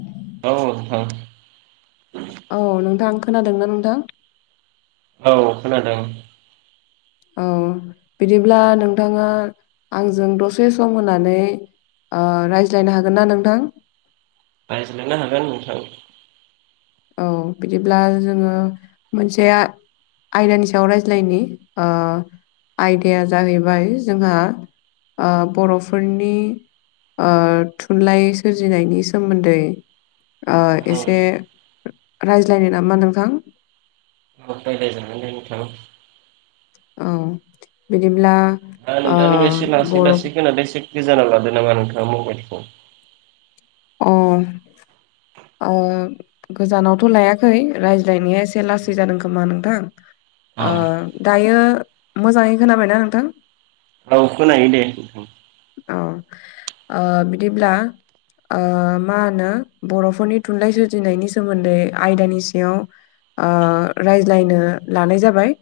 द औ नोंथां। औ नोंथां खोनादोंना नोंथां? औ खोनादों। औ बिदिब्ला नोंथाङा आंजों दसे सम होनानै ओ रायज्लायनो हागोन ना नोंथां? रायज्लायनो हागोन नोंथां। औ बिदिब्ला जोङो मोनसे आ आयदानि सायाव रायज्लायनि ओ आयदाया जाहैबाय जोंहा ओ बर'फोरनि ओ थुनलाइ सोरजिनायनि सोमोन्दै ओ औ एसे रायज्लायनो नामा नोंथां? औ रायलायजागोन दे नोंथां। औ बिदिब्ला आं ओ नोंथांनिखौ एसे लासै बर' लासै खोनादों एसे गोजानाव लादों नामा नोंथाङा मबाइलखौ? अ अ। गोजानावथ' लायाखै रायज्लायनाया एसे लासै जादों खोमा नोंथां। औ ओ दायो मोजाङै खोनाबायना नोंथां? औ खोनायो दे नोंथां। अ औ बिदिब्ला ओ मा होनो बर'फोरनि थुनलाइ सोरजिनायनि सोमोन्दै आयदानि सायाव ओ रायज्लायनो लानाय जाबाय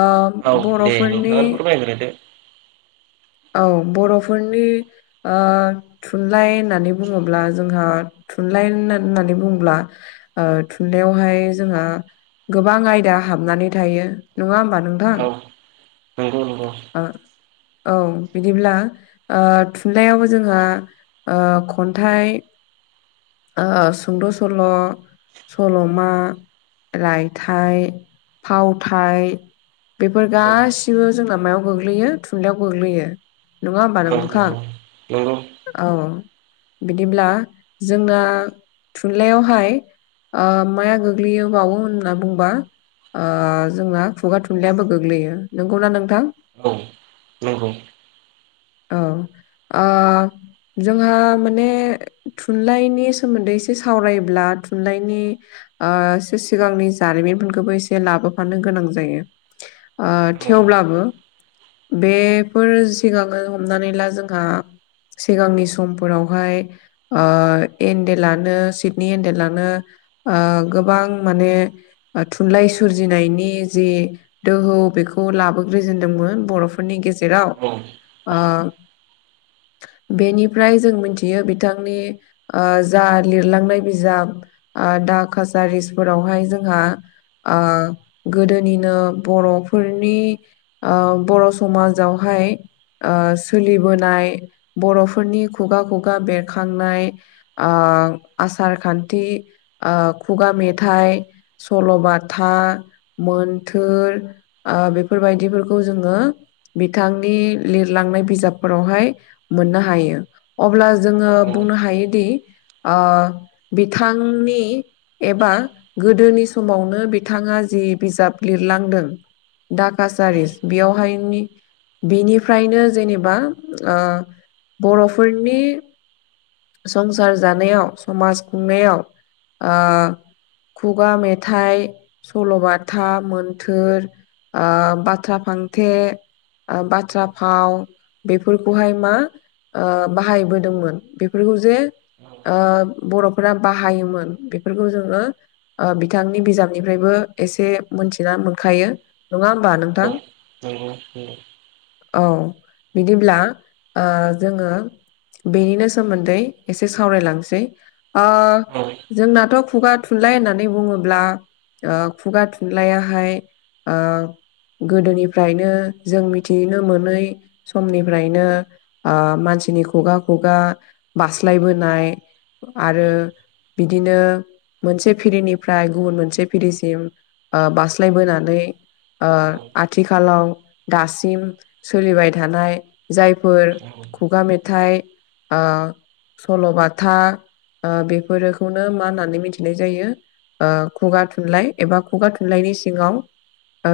ओ औ दे बर'फोरनि [unintelligible] औ बर'फोरनि ओ थुनलाइ होननानै बुङोब्ला जोंहा थुनलाइ होनना-होननानै बुङोब्ला ओ थुनलाइयावहाय जोंहा गोबां आयदा हाबनानै थायो नङा होमबा नों औ नंगौ नंगौ। ओ औ बिदिब्ला ओ थुनलाइयावबो जोंहा ओ खन्थाइ, ओ सुंद' सल' सल'मा, रायथाइ, फावथाय बेफोर औ गासिबो जोंना मायाव गोग्लैयो थुनलाइयाव गोग्लैयो नङा होमबा नंगौ नोंथां नंगौ औ। बिदिब्ला जोंना थुनलाइयावहाय ओ माया गोग्लैयोबावो होनना बुंबा ओ जोंना खुगा थुनलाइयाबो गोग्लैयो नंगौना नोंथां? औ नंगौ। औ ओ जोंहा माने थुनलाइनि सोमोन्दै एसे सावरायब्ला थुनलाइनि ओ एसे सिगांनि जारिमिनफोरखौबो एसे लाबोफानो गोनां जायो। ओ औ नंगौ औ थेवब्लाबो बेफोर सिगाङो हमनानै ला जोंहा सिगांनि समफोरावहाय ओ एनडेलानो सिडनि एनडेलानो ओ गोबां माने ओ थुनलाइ सोरजिनायनि जि दोहौ बेखौ लाबोग्रोजेनदोंमोन बर' फोरनि गेजेराव ओ बेनिफ्राय जों मोनथियो बिथांनि ओ जा लिरलांनाय बिजाब ओ दा कासारिस फोरावहाय जोंहा ओ गोदोनिनो बर'फोरनि ओ बर' समाजावहाय सोलिबोनाय बर'फोरनि खुगा खुगा बेरखांनाय आसार खान्थि, खुगा मेथाइ सल'बाथा, मोनथोर बेफोरबायदिफोरखौ जोङो बिथांनि लिरलांनाय बिजाबफोरावहाय मोननो हायो। अब्ला जोङो औ बुंनो हायोदि बिथांनि एबा गोदोनि समावनो बिथाङा जि बिजाब लिरलांदों डा कासारिस बेयावहायनि बेनिफ्रायनो जेनेबा बर'फोरनि संसार जानायाव समाज खुंनायाव खुगा मेथाइ, सल'बाथा, मोन्थोर बाथ्रा फांथे बाथ्रा फाव बेफोरखौहाय मा बाहायबोदोंमोन। बेफोरखौ जे बर'फोरा बाहायोमोन, बेफोरखौ जोङो बिथांनि बिजाबनिफ्रायबो एसे मोनथिना मोनखायो। नङा होमबा नोंथां? औ औ बिदिब्ला जोङो बेनिनो सोमोन्दै एसे सावरायलांनोसै। जोंनाथ' खुगा थुनलाइ होननानै बुङोब्ला खुगा थुनलायाहाय गोदोनिफ्रायनो जों मिथिनो मोनै समनिफ्रायनो मानसिनि खुगा खुगा बास्लायबोनाय आरो बिदिनो मोनसे फिरिनिफ्राय गुबुन मोनसे फिरिसिम बास्लायबोनानै ओ आथिखालाव दासिम सोलिबाय थानाय जायफोर खुगा मेथाइ ओ [unintelligible] सल'बाथा बेफोरखौनो मा होननानै मिथिनाय जायो खुगा थुनलाइ एबा खुगा थुनलाइनि सिङाव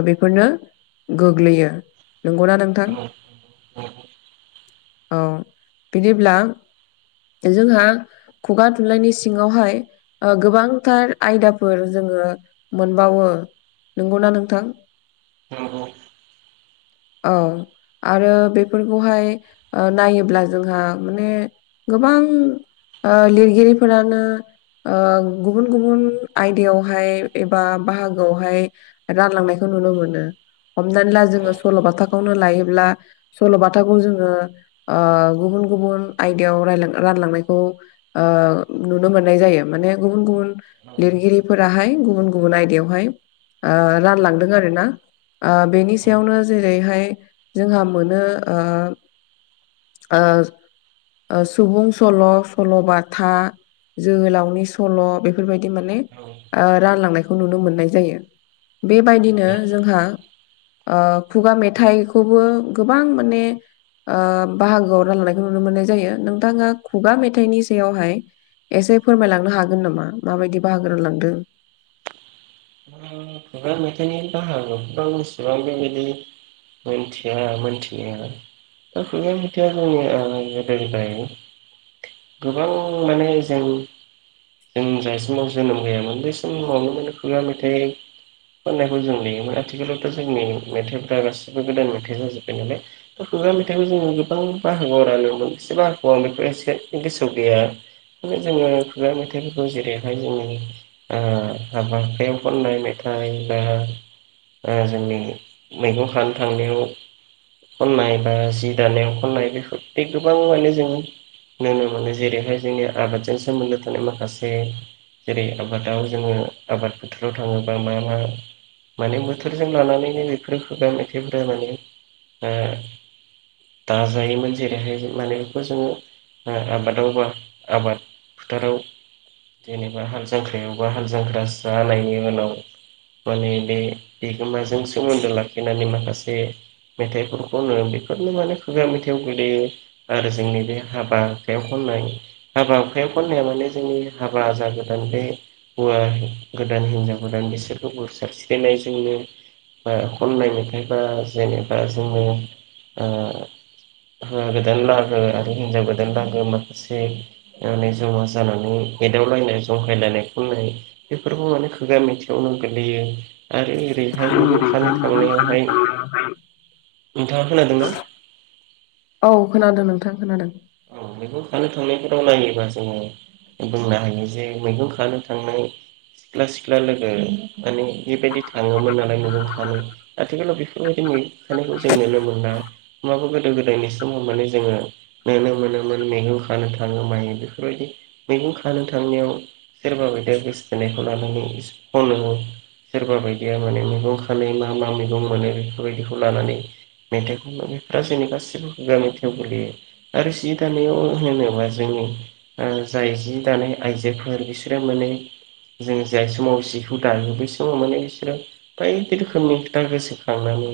बेफोरनो गोग्लैयो। नंगौना नोंथां? नंगौ औ बिदिब्ला जोंहा खुगा थुनलाइनि सिङावहाय गोबांथार आयदाफोर जोङो मोनबावो। नंगौना नोंथां? औ औ। औ आरो बेफोरखौहाय नायोब्ला जोंहा माने गोबां लिरगिरिफोरानो गुबुन गुबुन आयदायावहाय एबा बाहागोआवहाय रानलांनायखौ नुनो मोनो। हमनानै ला नंगौ जोङो सल'बाथा खौनो लायोब्ला सल'बाथाखौ जोङो गुबुन गुबुन आयदायाव रायलां रानलांनायखौ नुनो मोननाय जायो। माने गुबुन गुबुन लिरगिरिफोराहाय गुबुन गुबुन आयदायावहाय रानलांदों आरोना। बेनि सायावनो जेरैहाय जोंहा मोनो ओ सुबुं सल', सल'बाथा, जोहोलावनि सल' बे बेफोरबायदि माने खुगा रानलांनायखौ नुनो मोननाय जायो। बेबायदिनो जोंहा खुगा मेथाइखौबो गोबां माने बाहागोआव रानलायनायखौ नुनो मोननाय जायो। नोंथाङा खुगा मेथाइनि सायावहाय एसे फोरमायलांनो हागोन नामा माबायदि बाहागो रानलांदों? खुगा मेथाइनि बाहागो गोबां एसेबां बेबायदि [unintelligible] मिनथिया मिनथिनायालाय दा खुगा थुनलाइया जोंनिया गोदोनिफ्राय [inaudible] गोबां माने जों जों जाय समाव जोनोम गैयामोन बै समावनो माने खुगा मेथाइ खननायखौ जों नुयोमोन आथिखालावथ' जोंनि मेथाइफ्रा गासिबो गोदान मेथाइ जाजोब्बाय नालाय दा खुगा मेथाइखौ जोङो गोबां बाहागोआव रानोमोन बेसेबा बाहागोआव आं बेफोर एसे गोसोआव गैया जोङो खुगा मेथाइफोरखौ जेरैहाय जोंनि हाबा खननाय मेथाइ बा जोंनि मैगं खानो थांनायाव खननाय बा जि दानायाव खननाय बेफोर बे गोबां माने जों नुनो मोनो जेरैहाय जोंनि आबादजों सोमोन्दो थानाय माखासे जेरै आबादाव जोङो आबाद फोथोराव थाङोबा मा मा माने बोथोरजों लानानैनो बेफोर खुगा मेथाइफोरा माने दाजायोमोन जेरैहाय माने बेखौ जोङो आबादावबा आबाद फोथाराव जेनेबा हाल जांख्रायावबा हाल जांख्रा जानायनि उनाव। माने बे बिगोमाजों सोमोन्दो लाखिनानै माखासे मेथाइफोरखौनो बेफोरनो माने खुगा मेथाइआव गोलैयो आरो जोंनि बे हाबा हुखायाव खननाय हाबा हुखायाव खननाया माने जोंनि हाबा जागोदान हौवा गोदान हिनजाव गोदान बिसोरखौ बोर सारस्रिनायजोंनो बा खननाय मेथाइबा जेनेबा जोङो। हौवा गोदान लागो आरो हिनजाव गोदान लागो माखासे। जमा जानानै एदाव लायनाय जंखाय लायनाय खननाय बेफोरखौ माने। खुगा मेथायावनो गोग्लैयो। आरो ओरैहाय मैगं खानो थांनायावहाय नोंथाङा खोनादोंना। औ खोनादों नोंथां खोनादों। औ मैगं खानो थांनायफोराव नायोबा जोङो। बुंनो हायो जे मैगं खानो थांनाय। सिख्ला सिख्ला लोगो माने बेबायदि थाङोमोन नालाय मैगं खानो। आथिखालाव बेफोरबायदि मैगं खानायखौ जों नुनो मोनला होमबा गोदो गोदायनि सम माने जोङो। नुनो मोनोमोन मैगं खानो थाङो माइ बेफोरबायदि मैगं खानो थांनायाव। सोरबा बायदिया गोसोथोननायखौ लानानै खनो। सोरबा बायदिया माने मैगं खानानै मा मा मैगं मोनो बेफोरबायदिखौ लानानै मेथाइ खनो जोंनि गासिबो खुगा मेथाइआव गोलैयो। आरो जि दानायाव होनोब्ला जोंनि जाय जि दानाय आइजोफोर बिसोरो माने जों जाय समाव जिखौ दायो बै समाव माने बिसोरो। बायदि रोखोमनि खोथा गोसोखांनानै।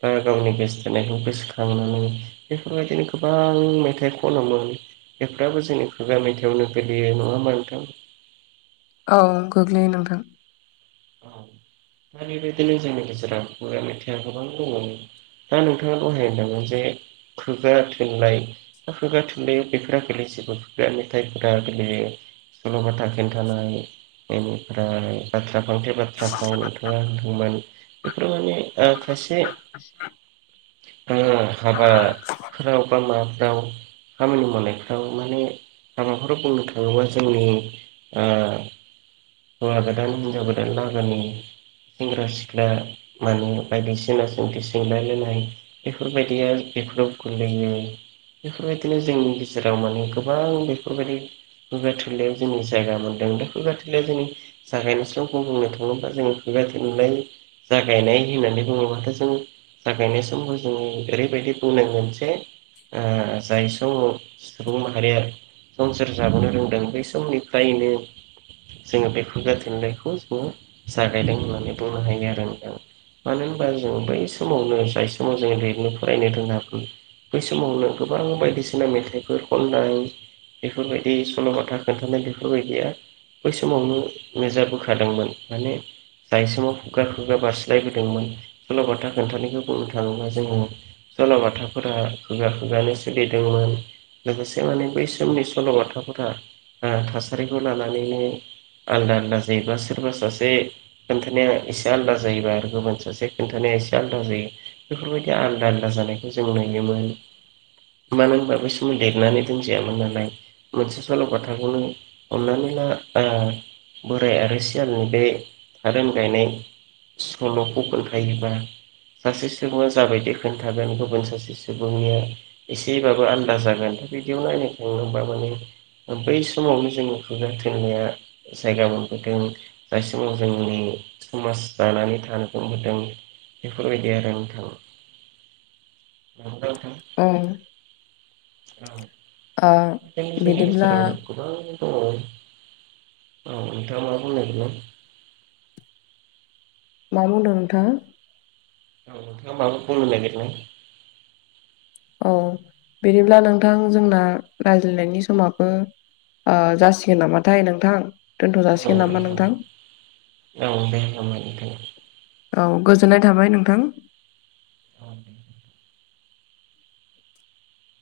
बा गावनि गोसथोनायखौ गोसोखांनानै बेफोरबायदिनो गोबां। गोबां मेथाइ खनमोन बेफ्राबो जोंनि खुगा मेथाइआवनो गोग्लैयो नङा होनबा नोंथां। औ गोग्लैयो नोंथां। औ दा बेबायदिनो जोंनि गेजेराव खुगा मेथाइआ गोबां दङमोन। दा नोंथाङा दहाय होनलां जे खुगा थुनलाय। खुगा थुनलाइयाव बेफोरा गोलैजोबो खुगा मेथाइफोरा गोलैयो। सल'बाथा खिन्थानाय बेनिफ्राय बाथ्रा फांथे बाथ्रा फ्राव नोंथाङा। मान बेफोर माने खायसे [inaudible] हाबाफोराव बा माबाफोराव। खामानि मावनायफ्राव माने हाबाफोराव बुंनो थाङोबा जोंनि ओ हौवा गोदान हिनजाव गोदान लागोनि सेंग्रा सिख्ला माने बायदिसिना सोंथि सोंलाय लायनाय बेफोरबायदिया बेफोराव गोलैयो। बेफोरबायदिनो जोंनि गेजेराव माने गोबां बेफोरबायदि खुगा थुलायाव जोंनि जायगा मोनदों दा खुगा थुलायाव जोंनि जागायनो सम [unintelligible] बुंनो थाङोबा जों खुगा थुनलाय जागायनाय होननानै बुङोबाथ' जों जागायनाय समाव जोङो ओरैबायदि बुंनांगोन जे ओ जाय सु-सुबुं माहारिया संसार जाबोनो रोंदों बै समनिफ्रायनो जोङो बे खुगा थुनलाइखौ खौ जागायनाय होननानै बुंनो हायो आरो नोंथां। मानो होनबा जों बै समावनो जाय समाव जोङो लिरनो फरायनो रोङाबो बै समावनो गोबां बायदिसिना मेथाइफोर खननाय। बेफोरबायदि सल'बाथा खोन्थानाय बेफोरबायदिया बै समावनो मो जाबो खादोंमोन माने जाय समाव खुगा खुगा बारस्लायबोदोंमोन सल'बाथा खोन्थानायखौ बुंनो थाङोब्ला जोङो सल'बाथाफोरा खुगा खुगानो सोलिदोंमोन। लोगोसे माने बै समनि सल'बाथाफोरा ओ थासारिखौ लानानैनो आलदा आलदा जायोबा सोरबा सासे खोन्थानाया एसे आलादा जायोबा आरो गुबुन सासे खोनन्थानाया एसे आलादा जायो। बेफोरबायदि आलदा आलदा जानायखौ जों नुयोमोन। मानो होनबा बै सम लिरनानै दोनजायामोन नालाय। मोनसे सल'बाथाखौनो हमनानै ला ओ बोराय आरो सियालनि बे थारोन गायनाय सल'खौ खोन्थायायोबा सासे सुबुङा जाबायदि खोन्थागोन गुबुन सासे सुबुंनिया एसेबाबो आलदा जागोन बिदियाव नायनो थांनोबा माने ओ बै समावनो जोङो खुगा थुन्लाया जायगा मोनबोदों दायसिमाव जोंनि समाज दानानै थानो [unintelligible] बेफोरबायदि आरो नोंथां [unintelligible] नोंथां। ओ ओ बिदिब्ला [unintelligible] औ नोंथाङा मा बुं [unintelligible] मा बुंदों नोंथाङा? औ थाङा माबा बुंनो नागिरनाय? औ बिदिब्ला नोंथां जोंना रायज्लायनायनि समाबो ओ जासिगोन नामाथाय नोंथां? दोनथ' औ जासिगोन नामा नोंथां औ दे [unintelligible] नोंथां। औ गोजोननाय थाबाय नोंथां। [unintelligible]